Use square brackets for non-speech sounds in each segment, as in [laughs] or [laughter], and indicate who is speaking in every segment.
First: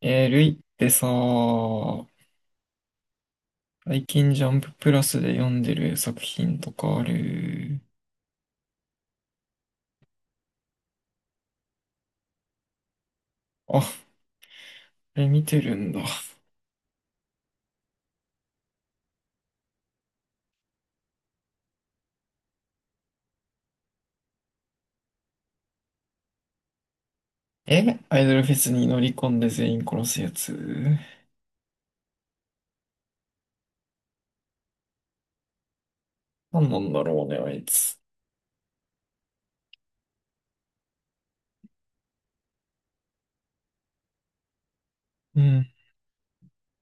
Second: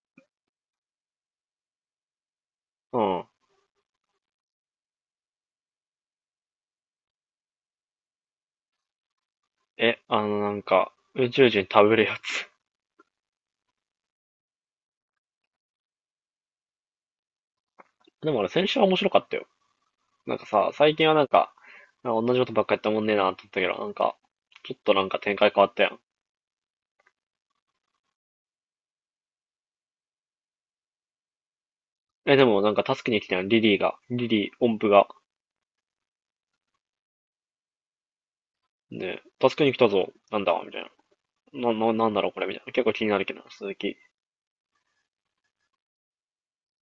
Speaker 1: ルイってさ、
Speaker 2: うん。
Speaker 1: 最近ジャンププラスで読んでる作品とかある？
Speaker 2: え、あのなんか、宇宙人食べるやつ。
Speaker 1: あ、あれ見てるんだ。
Speaker 2: [laughs] でもあれ先週は面白かったよ。なんかさ、最近はなんか同じことばっかやったもんねえなとて言ったけど、なんか、ちょっとなんか展開変わったやん。
Speaker 1: え、アイドルフェスに乗り込んで全員殺すやつ。
Speaker 2: でもなんか助けに来たやん、リリーが。リリー、音符が。
Speaker 1: なんなんだろうね、あいつ。
Speaker 2: ね、助けに来たぞ。なんだみたいな。なんだろうこれみたいな。結構気になるけどな、鈴木。
Speaker 1: うん。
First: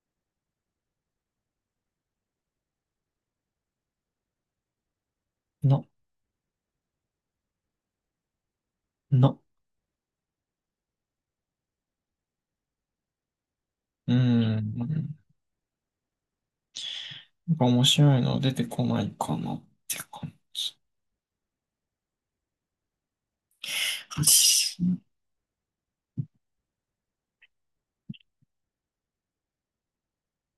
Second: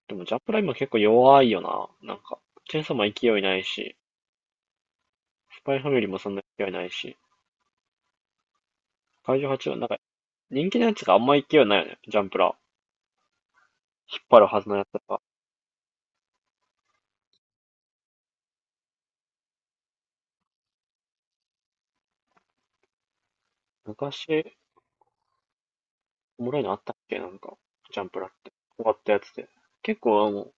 Speaker 2: でもジャンプラ今結構弱いよな。なんか、チェーンソーマン勢いないし、スパイ
Speaker 1: な、
Speaker 2: ファミリーもそんな勢いないし、
Speaker 1: な、
Speaker 2: 怪獣8はなんか、人気のやつがあんま勢いないよね、ジャンプラ。
Speaker 1: う
Speaker 2: 引っ張る
Speaker 1: ん、
Speaker 2: はずの
Speaker 1: な
Speaker 2: やつ
Speaker 1: ん
Speaker 2: が。
Speaker 1: か面白いの出てこないかなって感じ。
Speaker 2: 昔、おもろいのあったっけなんか、ジャンプラって。終わったやつで。結構、結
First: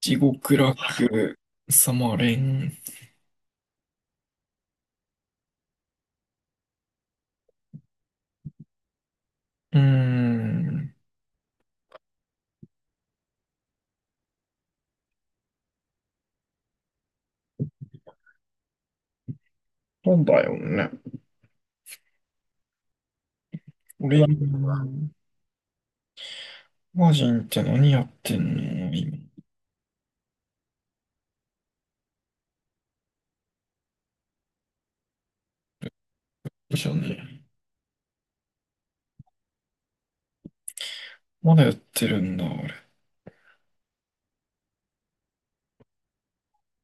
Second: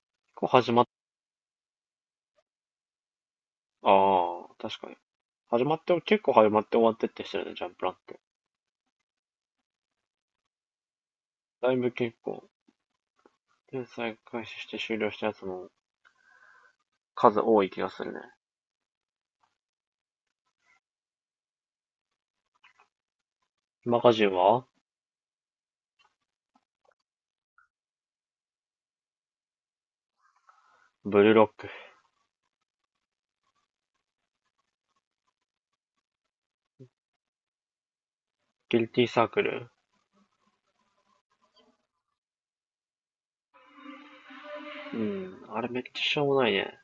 Speaker 1: 地
Speaker 2: 構
Speaker 1: 獄
Speaker 2: 始まっ、
Speaker 1: 楽、サマレン。
Speaker 2: ああ、確かに。始まって、結構始まって終わってってしてるね、ジャンプラって。
Speaker 1: うーん、
Speaker 2: だいぶ結構、連載開始して終了したやつの数多い気がするね。
Speaker 1: そうだよね。
Speaker 2: マガジ
Speaker 1: 俺、
Speaker 2: ンは
Speaker 1: マージンって何やってんの今？
Speaker 2: ブルーロック。
Speaker 1: でしょうね。
Speaker 2: ギルティーサークル。
Speaker 1: まだやってるんだ、あれ。
Speaker 2: うん、あれめっちゃしょうもないね。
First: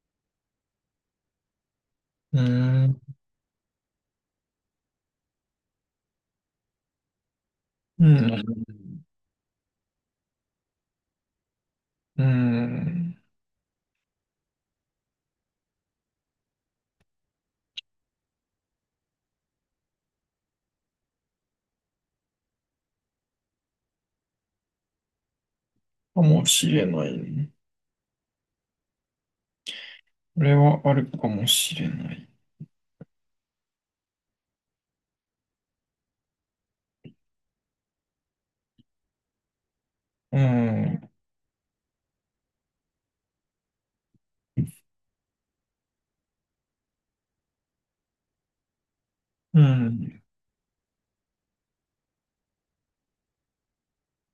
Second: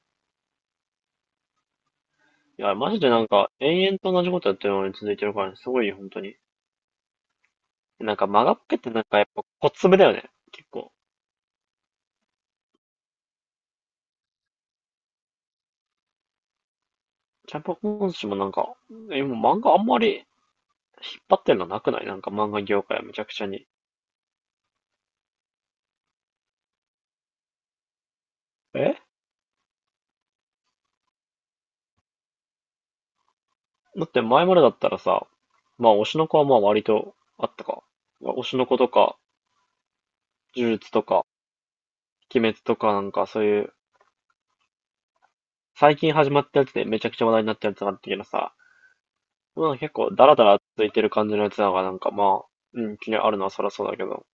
Speaker 1: う
Speaker 2: いや、
Speaker 1: ー
Speaker 2: マ
Speaker 1: ん。
Speaker 2: ジでなんか、延々と同じことやってるのに続いてるからね、すごいよ、本当に。
Speaker 1: う
Speaker 2: なんか、
Speaker 1: ん。
Speaker 2: マガっぺってなんかやっぱ、小粒だよね。結構。
Speaker 1: うーん。
Speaker 2: キャパ今週もなんか、今漫画あんまり引っ張ってんのなくない？なんか漫画業界はめちゃくちゃに。
Speaker 1: かもしれないね。
Speaker 2: え
Speaker 1: これはあるかもしれない。
Speaker 2: だって前までだったらさ、まあ推しの子はまあ割とあったか。推しの子とか、
Speaker 1: う
Speaker 2: 呪術と
Speaker 1: ん。
Speaker 2: か、鬼滅とかなんかそういう、最近始まったやつでめちゃくちゃ話題になったやつがあったけどさ、
Speaker 1: う
Speaker 2: まあ結構
Speaker 1: ん。
Speaker 2: ダラダラついてる感じのやつだからなんかまあ、うん、気にあるのはそりゃそうだけど、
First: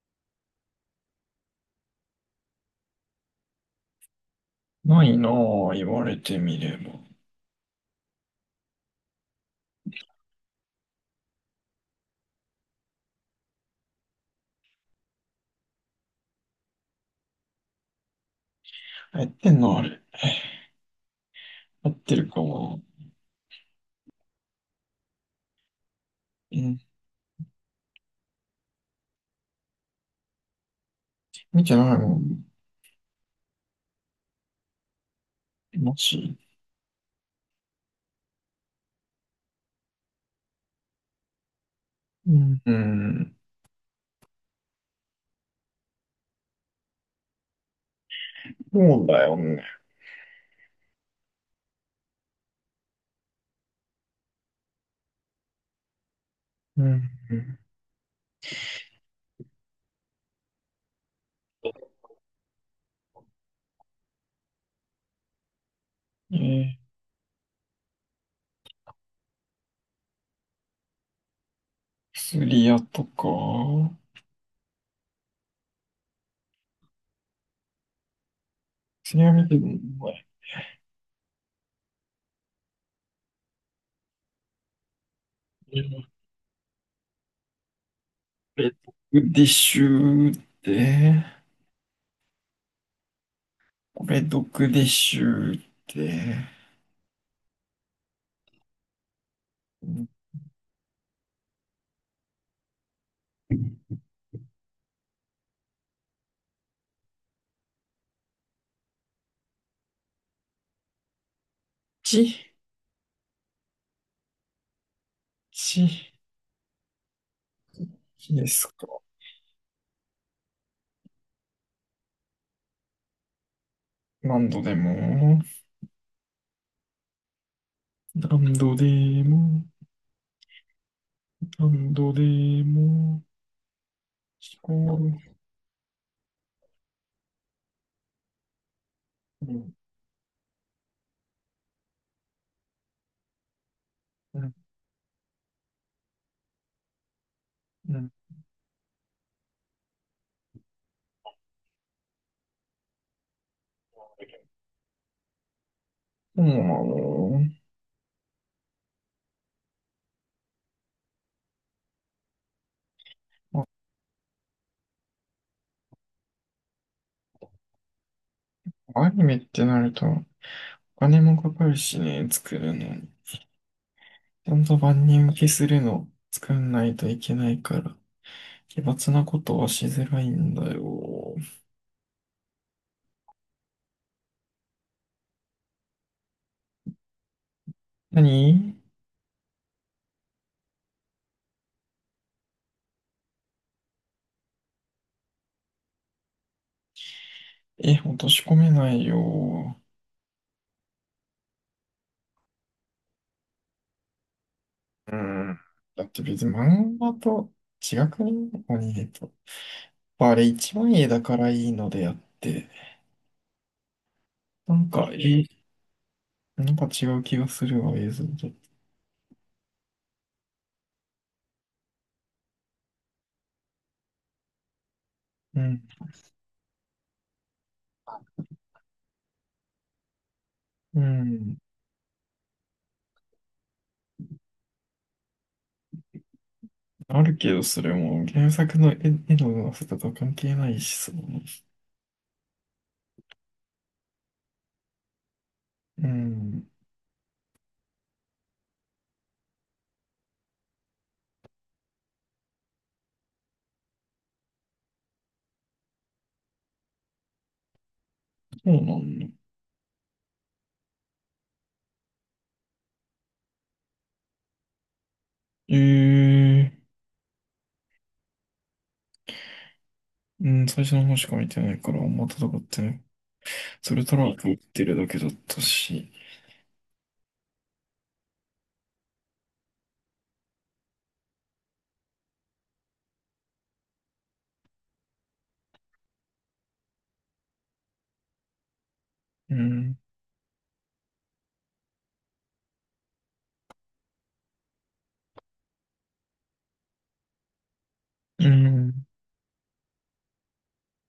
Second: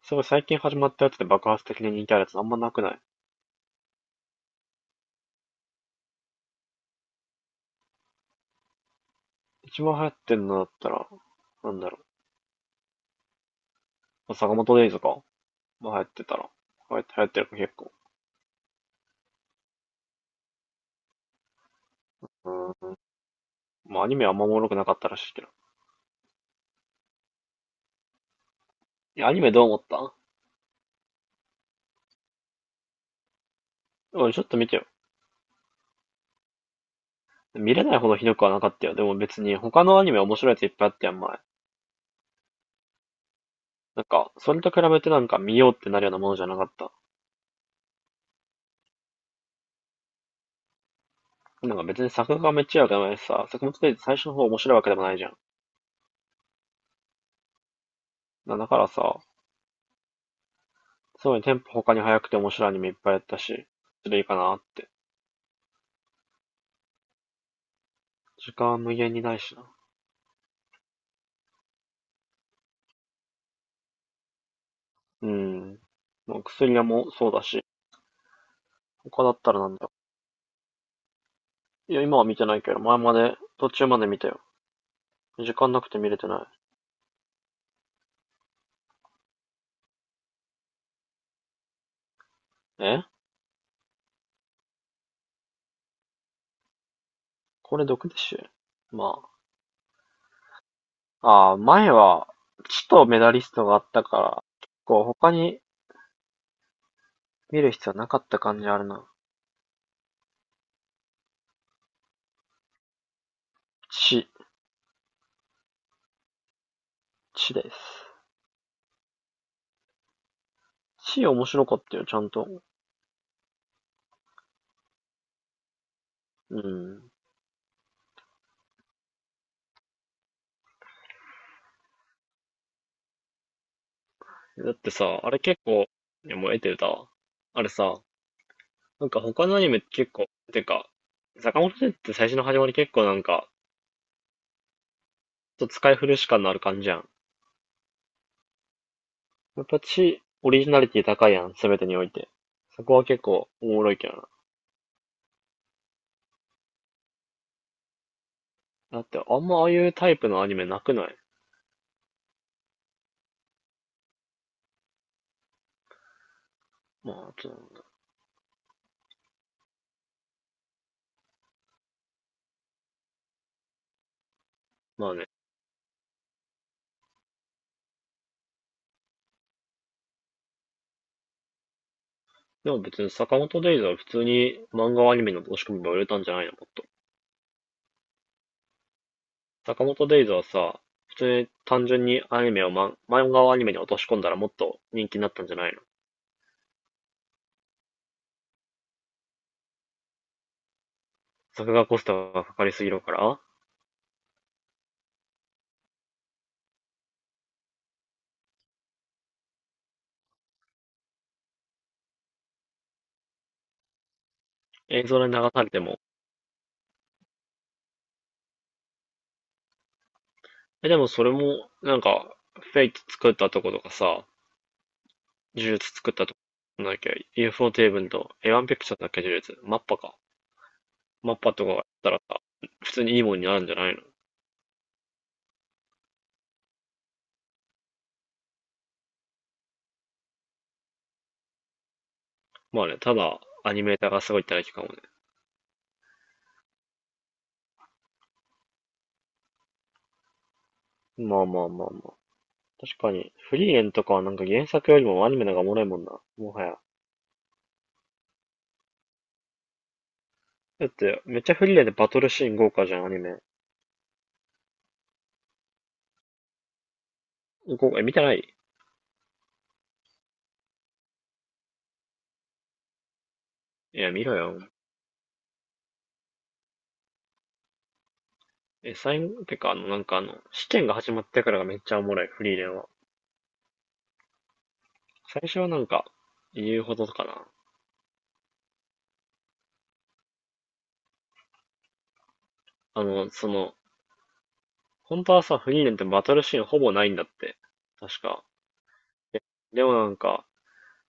Speaker 2: すごい最近始まったやつで爆発的に人気あるやつあんまなくない？
Speaker 1: ないなぁ、言われてみれば。
Speaker 2: 一番流行ってんのだったら、なんだろう、坂本デイズか。まあ流行ってたら。流行ってるか結構。
Speaker 1: やってんのあれ？やってるか
Speaker 2: う
Speaker 1: も。
Speaker 2: ん。まあアニメはあんまおもろくなかったらしいけど。
Speaker 1: うん。
Speaker 2: いや、アニメどう思った？
Speaker 1: 見てないもん。
Speaker 2: 俺ちょっと見てよ。
Speaker 1: マジ？
Speaker 2: 見れないほどひどくはなかったよ。でも別に他のアニメ面白いやついっぱいあったやん、前。
Speaker 1: うん。うん。
Speaker 2: なんか、それと比べてなんか見ようってなるようなものじゃなかった。
Speaker 1: そうだよね。
Speaker 2: なんか別に作画がめっちゃ良くないしさ、作物で最初の方面白いわけでもないじゃん。
Speaker 1: うん。
Speaker 2: だからさ、すごいテンポ他に早くて面白いアニメいっぱいやったし、それいいかなって。
Speaker 1: えー、
Speaker 2: 時間は無限にないしな。
Speaker 1: 薬屋とか。
Speaker 2: うん。もう薬屋もそうだし、
Speaker 1: 薬
Speaker 2: 他だ
Speaker 1: 屋
Speaker 2: っ
Speaker 1: 見
Speaker 2: た
Speaker 1: て
Speaker 2: ら
Speaker 1: るの
Speaker 2: なんだよ。
Speaker 1: お前？
Speaker 2: いや、今は見てないけど、前まで、途中まで見たよ。時間
Speaker 1: え
Speaker 2: なくて
Speaker 1: ー
Speaker 2: 見れてな
Speaker 1: これ、ディッシュって。
Speaker 2: い。
Speaker 1: これ、毒でしゅうって。
Speaker 2: これ毒でしょ？まあ。ああ、前は、ちとメダリストがあったから、結構他に見る必要なかった感じあるな。
Speaker 1: ち、
Speaker 2: ち、
Speaker 1: ち、
Speaker 2: ちです。
Speaker 1: ちですか？
Speaker 2: ち面白かったよ、ちゃんと。
Speaker 1: 何度でも、
Speaker 2: うん。
Speaker 1: 何度でも、何度でも、聞
Speaker 2: だって
Speaker 1: こ
Speaker 2: さ、あれ結構、いや、もう得てるだ。あれさ、なんか
Speaker 1: え
Speaker 2: 他
Speaker 1: る。
Speaker 2: の
Speaker 1: う
Speaker 2: アニ
Speaker 1: ん、
Speaker 2: メって結構、てか、坂本先生って最初の始まり結構なんか、
Speaker 1: うん、
Speaker 2: ちょっと使い古し感のある感じやん。
Speaker 1: うん。
Speaker 2: やっぱち、オリジナリティ高いやん、すべてにおいて。そこは結構おもろいけどな。
Speaker 1: そうなの？
Speaker 2: だって、あんまああいうタイプのアニメなくない？
Speaker 1: ま
Speaker 2: まあ、
Speaker 1: あアニメってなると、お金もかかるしね、作るのに。ちゃんと万
Speaker 2: まあね。
Speaker 1: 人受けするの、作んないといけないから、奇抜なことはしづらいんだよ。
Speaker 2: でも別に坂本デイズは普通に漫画をアニメの押し込みば売れたんじゃないの？もっと。
Speaker 1: 何
Speaker 2: 坂本デイズはさ、普通に単純にアニメをま漫画をアニメに落とし込んだらもっと人気になったんじゃないの？
Speaker 1: え、落とし込めないよ。
Speaker 2: 作画コストがかかりすぎるから
Speaker 1: うん。だって別に漫画と違くね？アニメと。あれ一番絵だからいいのであって、なん
Speaker 2: 映
Speaker 1: か、
Speaker 2: 像で
Speaker 1: え、
Speaker 2: 流されても。
Speaker 1: なんか違う気がするわ、映像と。
Speaker 2: え、でもそれも、なんか、フェイク作ったとことかさ、
Speaker 1: う
Speaker 2: 呪
Speaker 1: ん。
Speaker 2: 術作ったとこなんだっけ ?UFO テーブルと A1 ピクチャーだっけ呪術マッパか。
Speaker 1: う
Speaker 2: マッパ
Speaker 1: ん。
Speaker 2: とかやったらさ、普通にいいもんになるんじゃないの？
Speaker 1: あるけど、それも原作の絵の上手さとは関係ないしさ。
Speaker 2: まあね、ただ、アニメーターがすごいってだけかもね。
Speaker 1: うん。
Speaker 2: まあまあまあまあ。確かに、フリーレンとかはなんか原作よりもアニメの方がおもろいもんな。もはや。
Speaker 1: そうなんだ。
Speaker 2: だって、めっちゃフリーレンでバトルシーン豪華じゃん、アニメ。
Speaker 1: ええ、
Speaker 2: 豪華、見てない？
Speaker 1: うん、最初の方しか見てないから、あんま戦ってない。そ
Speaker 2: い
Speaker 1: れ
Speaker 2: や、
Speaker 1: ト
Speaker 2: 見
Speaker 1: ラン
Speaker 2: ろ
Speaker 1: プ打っ
Speaker 2: よ。
Speaker 1: てるだけだったし。
Speaker 2: 最後、てか、試験が始まってからがめっちゃおもろい、フリーレンは。最初はなんか、言うほどかな。
Speaker 1: うん。
Speaker 2: あの、その、本当はさ、フリーレンってバトルシーンほぼないんだって。確か。
Speaker 1: うん。
Speaker 2: で、でもなんか、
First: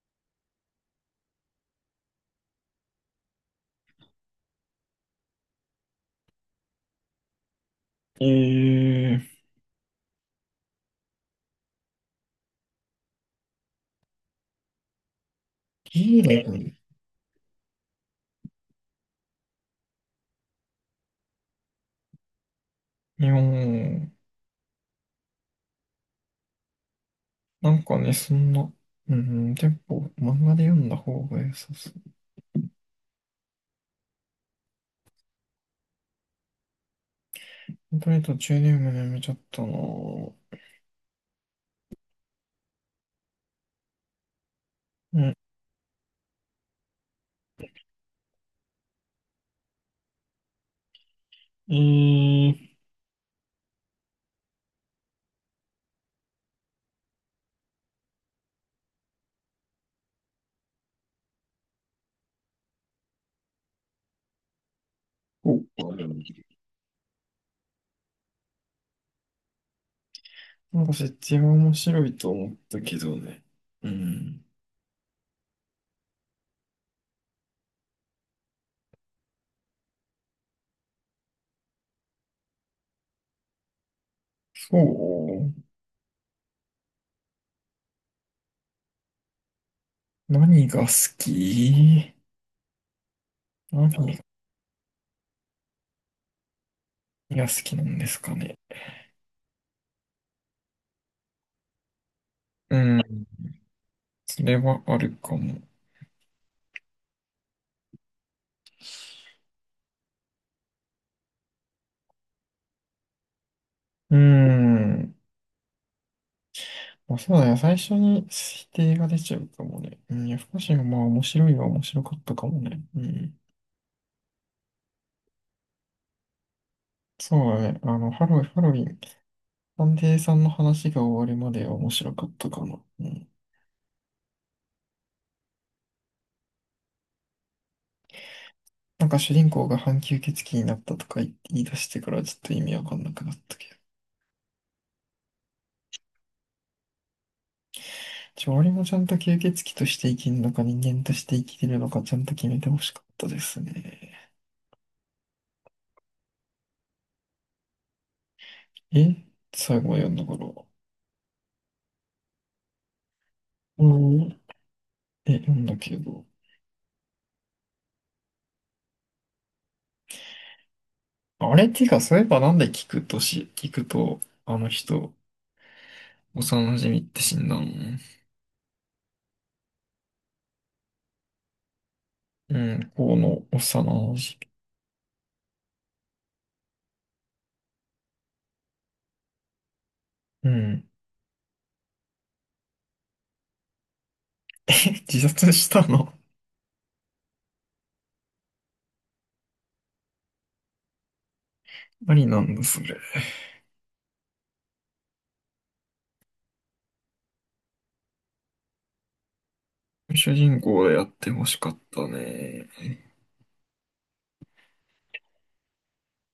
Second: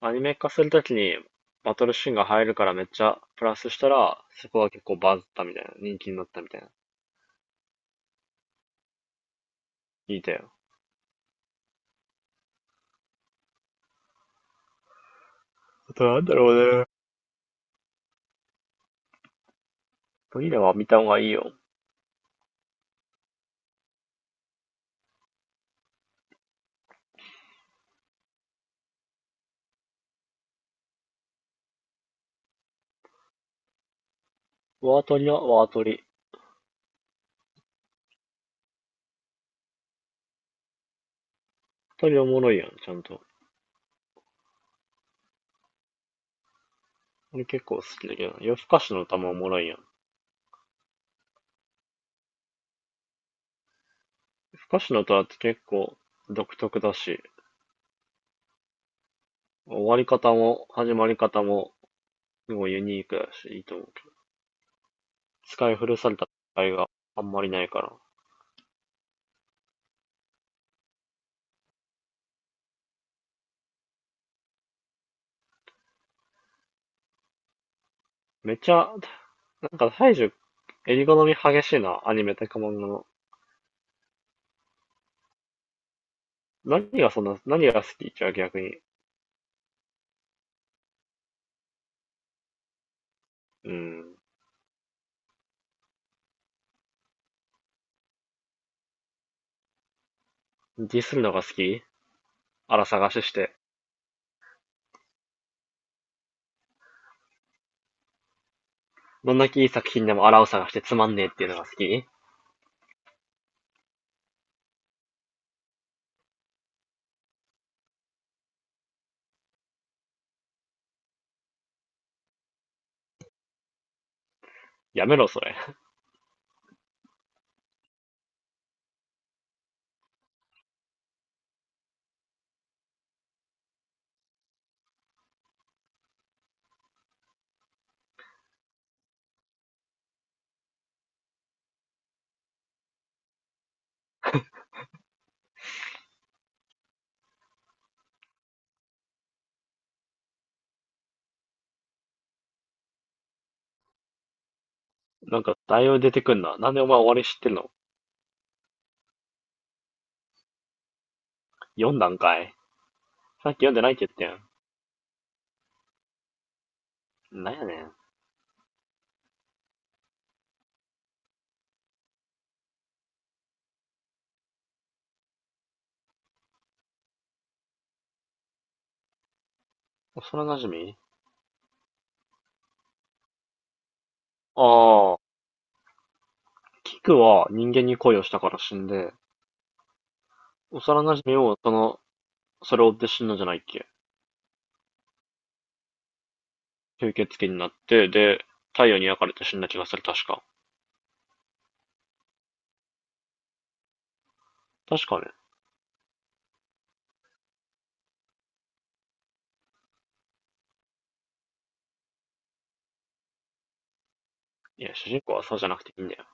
Speaker 2: アニメ化するときにバトルシーンが入るからめっちゃプラスしたら、そこは結構バズったみたいな。人気になったみたいな。
Speaker 1: ええ、
Speaker 2: 聞いたよ。あと
Speaker 1: い
Speaker 2: な
Speaker 1: い
Speaker 2: んだ
Speaker 1: ね。
Speaker 2: ろうね。フリーレンは見た方がいいよ。
Speaker 1: いや、なんかね、そんな、うん、結構漫画で読んだ方が良さそ
Speaker 2: ワートリはワートリ。ワ
Speaker 1: う。とりあえず途中で読むのやめちゃったなぁ。
Speaker 2: ートリおもろいやん、ちゃんと。
Speaker 1: うん、
Speaker 2: 俺結構好きだけどな。夜更かしの歌もおもろいやん。夜
Speaker 1: えー、
Speaker 2: 更かしの歌って結構独特だし、終わり方も始まり方もすごいユニークだし、いいと思う
Speaker 1: お、
Speaker 2: 使い
Speaker 1: あ
Speaker 2: 古
Speaker 1: れ、
Speaker 2: された使いがあんまりないから。
Speaker 1: なんか設定は面白いと思ったけどね。うん、
Speaker 2: めちゃ、なんか大樹、襟好み激しいな、アニメとか漫画の。
Speaker 1: そう。
Speaker 2: 何がそんな、何が好きじゃあ逆に。
Speaker 1: 何が好き
Speaker 2: うん。
Speaker 1: 何が好きなんですかね？
Speaker 2: ディスるのが好き？あ
Speaker 1: う
Speaker 2: ら
Speaker 1: ん、
Speaker 2: 探しして。
Speaker 1: それはあるかも。
Speaker 2: どんだけいい作品でもあらを探してつまんねえっていうのが好き？
Speaker 1: うん。まあ、そうだね。最初に否定が出ちゃうかもね。うん、夜更かしがまあ面白いは面白かったかもね。うん。
Speaker 2: やめろ、それ。[laughs]
Speaker 1: そうだね。あの、ハロウィン探偵さんの話が終わるまでは面白かったかな。うん。なんか主人公が半吸血鬼になったとか言い出してからちょっと意味わかんなくなったけど。俺もちゃんと吸血鬼として生きるのか人間として生きてるのかちゃんと決めてほしかったですね。
Speaker 2: なんか、だいぶ出てくんな。なんでお前終わり知ってんの？
Speaker 1: え、最後は読んだから。
Speaker 2: 読んだんかい？さっき読んで
Speaker 1: う
Speaker 2: ないって言っ
Speaker 1: ん。え、読んだけど。
Speaker 2: てん。なんやねん。
Speaker 1: あれっていうか、そういえばなんで聞くと、あの人、幼馴染って死んだの？
Speaker 2: 幼馴染？
Speaker 1: うん、この幼馴染。
Speaker 2: ああ、キクは人間に恋をしたから死んで、
Speaker 1: う
Speaker 2: 幼
Speaker 1: ん。
Speaker 2: 馴染をそれを追って死んだんじゃないっけ？
Speaker 1: [laughs] 自殺したの？
Speaker 2: 吸血鬼になって、で、太陽に焼かれて死んだ気がする、確か。
Speaker 1: あり、 [laughs] なんだ、それ。
Speaker 2: 確かね。
Speaker 1: 主人公でやってほしかったね。
Speaker 2: いや、主人公はそうじゃなくていいんだよ。